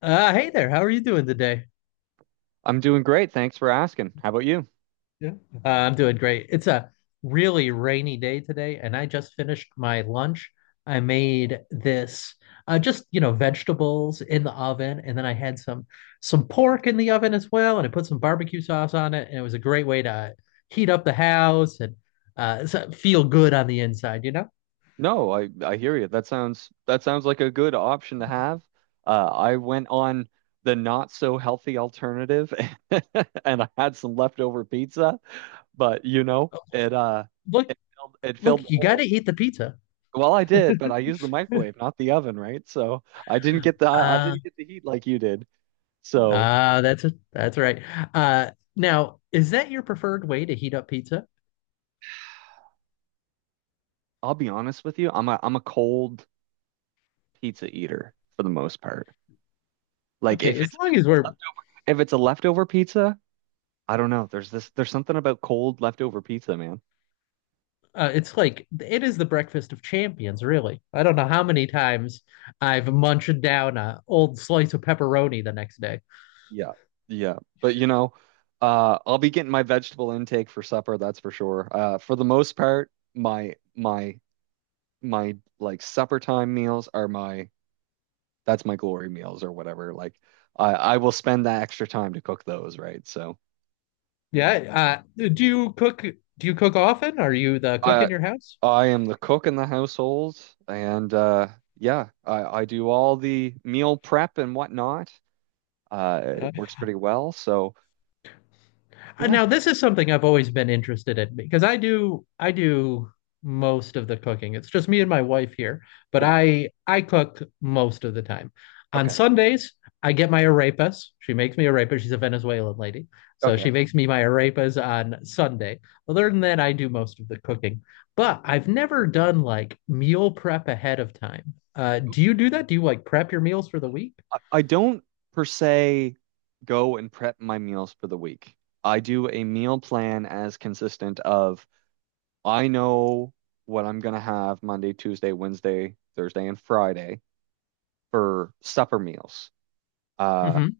Hey there. How are you doing today? I'm doing great. Thanks for asking. How about you? Yeah. I'm doing great. It's a really rainy day today, and I just finished my lunch. I made this vegetables in the oven, and then I had some pork in the oven as well, and I put some barbecue sauce on it, and it was a great way to heat up the house and feel good on the inside, No, I hear you. That sounds like a good option to have. I went on the not so healthy alternative, and I had some leftover pizza, but you know, it uh Look, it filled, it filled look, the you got to hole. eat the pizza. Well, I did, but I used the microwave, not the oven, right? So I didn't get the I Uh, didn't get the heat like you did. So that's right. Uh, now, is that your preferred way to heat up pizza? I'll be honest with you, I'm a cold pizza eater for the most part. Like Okay, as long as we're, if it's a leftover pizza. I don't know. There's something about cold leftover pizza, man. uh, it's like it is the breakfast of champions, really. I don't know how many times I've munched down a old slice of pepperoni the next day. Yeah, yeah. But I'll be getting my vegetable intake for supper, that's for sure. For the most part, my like supper time meals are my that's my glory meals or whatever. Like I will spend that extra time to cook those, right? So Yeah, do you cook? Do you cook often? Are you the cook in I your house? I am the cook in the household, and yeah, I do all the meal prep and whatnot. Uh, It works pretty well. So yeah, Now, this is something I've always been interested in because I do most of the cooking. It's just me and my wife here, but yeah. I cook most of the time. On Okay. Sundays, I get my arepas. She makes me arepas. She's a Venezuelan lady, so Okay. she makes me my arepas on Sunday. Other than that, I do most of the cooking. But I've never done like meal prep ahead of time. Do you do that? Do you like prep your meals for the week? I don't per se go and prep my meals for the week. I do a meal plan as consistent of I know what I'm gonna have Monday, Tuesday, Wednesday, Thursday, and Friday for supper meals. Uh, hmm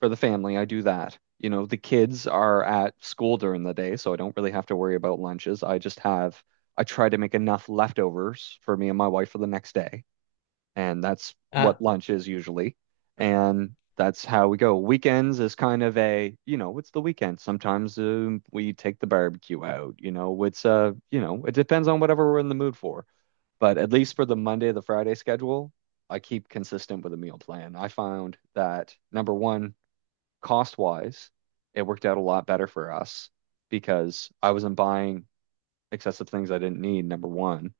for the family, I do that. You know, the kids are at school during the day, so I don't really have to worry about lunches. I just have I try to make enough leftovers for me and my wife for the next day, and that's Uh, what lunch is usually. And that's how we go. Weekends is kind of a, it's the weekend. Sometimes we take the barbecue out, it depends on whatever we're in the mood for. But at least for the Monday the Friday schedule, I keep consistent with a meal plan. I found that number one, cost wise, it worked out a lot better for us because I wasn't buying excessive things I didn't need, number one.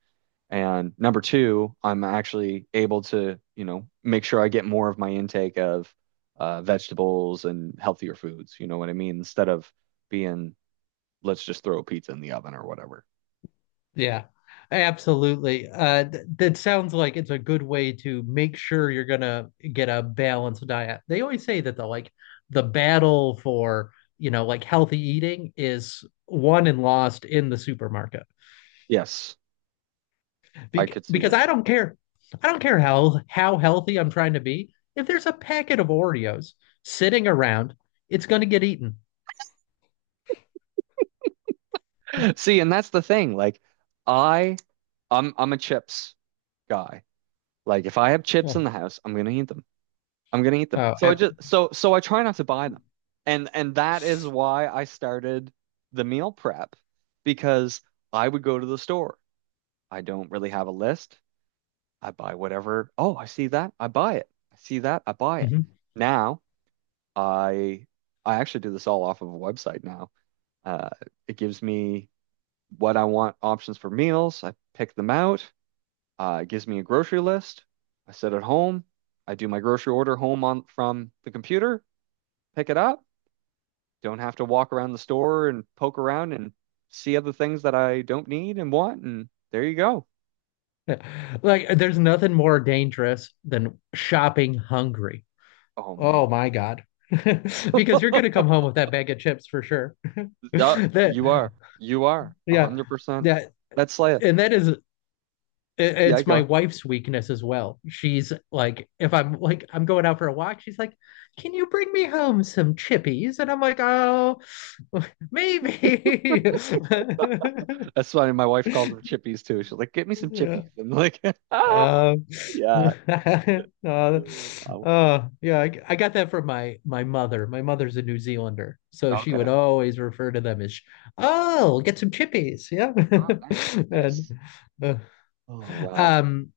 And number two, I'm actually able to, make sure I get more of my intake of vegetables and healthier foods. You know what I mean? Instead of being, let's just throw a pizza in the oven or whatever. yeah, absolutely. Th that sounds like it's a good way to make sure you're gonna get a balanced diet. They always say that the battle for, you know, like healthy eating is won and lost in the supermarket. Yes, I could see Because that. I don't care. I don't care how healthy I'm trying to be. If there's a packet of Oreos sitting around, it's going to get eaten. See, and that's the thing. Like, I, I'm a chips guy. Like, if I have chips Oh, in the house, I'm gonna eat them. I'm gonna eat them. oh So I ep- just so so I try not to buy them. And that is why I started the meal prep because I would go to the store. I don't really have a list. I buy whatever. Oh, I see that. I buy it. I see that. I buy it. mhm. Now I I actually do this all off of a website now. Uh, it gives me what I want options for meals. I pick them out. It gives me a grocery list. I sit at home. I do my grocery order home on from the computer, pick it up. Don't have to walk around the store and poke around and see other things that I don't need and want. And there you go. Like there's nothing more dangerous than shopping hungry. Oh man, Oh my God. Because you're going to come home with that bag of chips for sure. That, you are a yeah, hundred percent. that, That's Leia. and that is Yeah, I it's my go. wife's weakness as well. She's like, if I'm like, I'm going out for a walk, she's like, can you bring me home some chippies? And I'm like, oh, maybe. That's funny. My wife calls them chippies too. She's like, "Get me some chippies." I'm like, ah, Uh, yeah. uh, Oh, wow. Yeah, I got that from my mother. My mother's a New Zealander, so she would Okay. always refer to them as, "Oh, get some chippies." Yeah, Oh, nice, and nice. uh, Oh wow. um,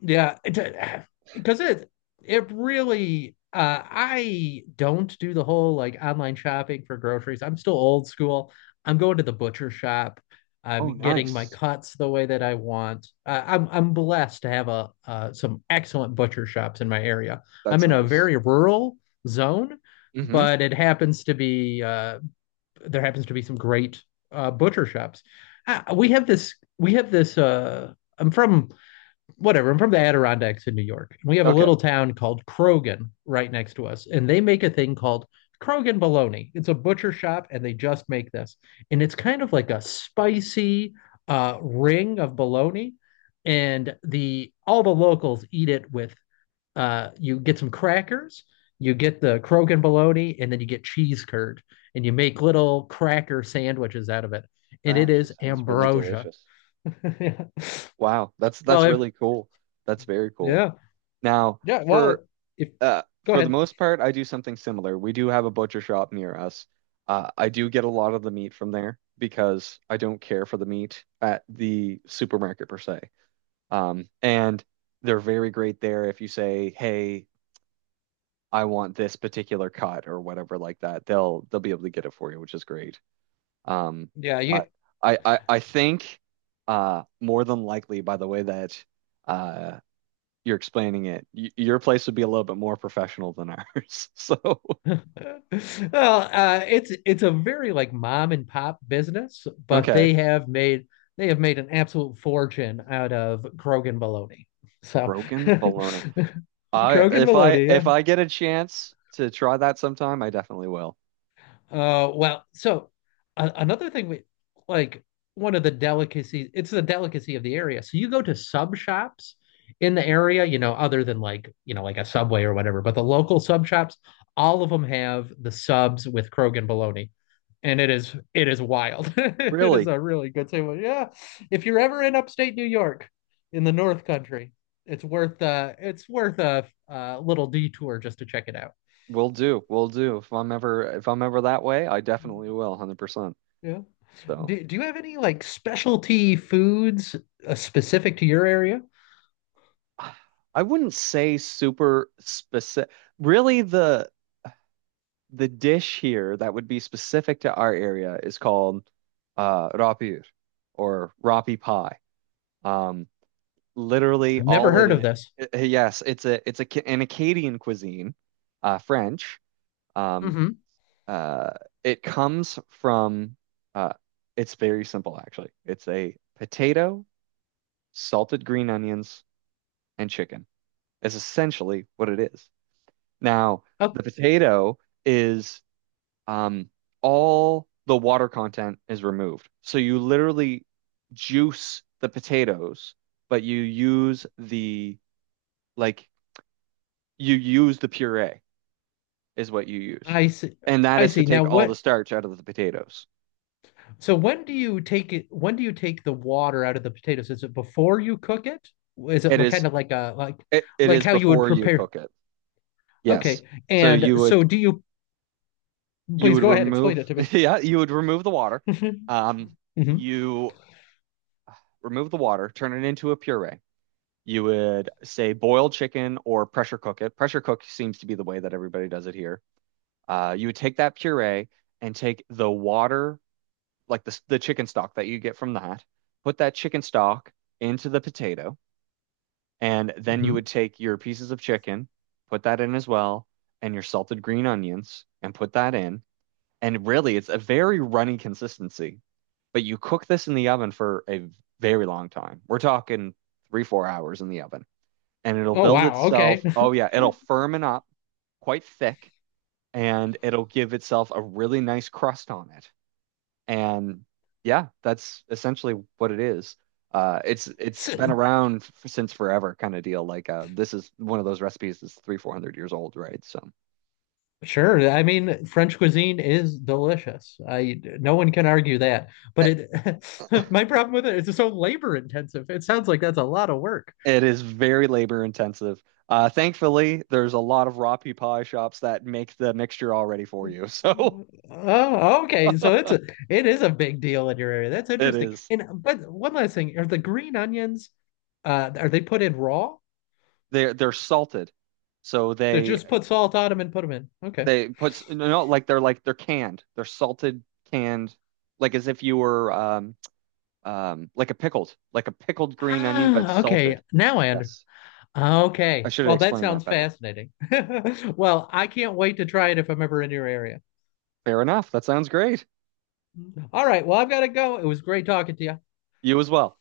yeah, because it really I don't do the whole like online shopping for groceries. I'm still old school. I'm going to the butcher shop. I'm Oh, getting my nice. cuts the way that I want. I'm blessed to have a some excellent butcher shops in my area. I'm That's in a nice. very rural zone, Mm-hmm. but it happens to be some great butcher shops. We have this I'm from whatever. I'm from the Adirondacks in New York. We have a Okay. little town called Krogan right next to us, and they make a thing called Krogan bologna. It's a butcher shop, and they just make this, and it's kind of like a spicy ring of bologna, and the all the locals eat it with. You get some crackers, you get the Krogan bologna, and then you get cheese curd, and you make little cracker sandwiches out of it, and That it actually is sounds really ambrosia. delicious. Wow, that's well, that's if really cool. That's very cool. yeah, Now, Yeah, well, for if go for the ahead. most part, I do something similar. We do have a butcher shop near us. I do get a lot of the meat from there because I don't care for the meat at the supermarket per se. And they're very great there if you say, "Hey, I want this particular cut or whatever like that." They'll be able to get it for you, which is great. Um, Yeah, you but I think more than likely by the way that uh you're explaining it, Y your place would be a little bit more professional than ours. So, Well, it's a very like mom and pop business, but okay. They have made an absolute fortune out of Krogan bologna. So Krogan bologna. I Krogan if I bologna, yeah. if I get a chance to try that sometime, I definitely will. Uh well, so another thing we like one of the delicacies, it's the delicacy of the area. So you go to sub shops in the area, you know, other than like, you know, like a Subway or whatever, but the local sub shops, all of them have the subs with Krogan bologna. And it is wild. It is Really, a really good sandwich. Yeah. If you're ever in upstate New York in the North Country, it's worth a little detour just to check it out. will do. Will do. If I'm ever that way, I definitely will, 100%. Yeah. So, Do you have any like specialty foods specific to your area? I wouldn't say super specific. Really, the dish here that would be specific to our area is called uh rapir rapi pie. Um Literally I've never all it heard of is. this. Yes, it's an Acadian cuisine, French. Um, Hmm. uh, it comes from. Uh, it's very simple, actually. It's a potato, salted green onions, and chicken. Is essentially what it is. Now, Oh, the potato is um, all the water content is removed, so you literally juice the potatoes, but like you use the puree is what you use, I see. and that I is to see. Now take all the what? starch out of the potatoes. So when do you take it? When do you take the water out of the potatoes? Is it before you cook it? Is it It like, is kind of like a like it, it like is how you would before you prepare? cook it. Yes. Okay. So And you so would do you? you Please would go ahead, explain remove it to me. yeah you would remove the water. Um, Hmm. you remove the water, turn it into a puree. You would say boil chicken or pressure cook it. Pressure cook seems to be the way that everybody does it here. You would take that puree and take the water like the chicken stock that you get from that, put that chicken stock into the potato, and then you would Hmm. take your pieces of chicken, put that in as well, and your salted green onions, and put that in. And really, it's a very runny consistency. But you cook this in the oven for a very long time. We're talking 3, 4 hours in the oven, and it'll Oh build wow, okay. itself. Oh yeah, it'll firmen up quite thick, and it'll give itself a really nice crust on it. And yeah, that's essentially what it is. It's been around f since forever, kind of deal. Like this is one of those recipes that's 3, 400 years old, right? So Sure. I mean, French cuisine is delicious. I no one can argue that. i- But it my problem with it is it's so labor intensive. It sounds like that's a lot of work. it is very labor intensive. Thankfully, there's a lot of raw pea pie shops that make the mixture already for you. So Oh, okay. So it is a big deal in your area. That's it interesting. is. And but one last thing, are the green onions are they put in raw? They're salted, so They just put salt on them and put them in. Okay. No no, like they're canned. They're salted canned, like as if you were like a pickled green onion, but Ah, okay. salted. Now I understand. Yes, I Okay. should have Well, that explained that sounds better. fascinating. Well, I can't wait to try it if I'm ever in your area. Fair enough. That sounds great. All right. Well, I've got to go. It was great talking to you. You as well.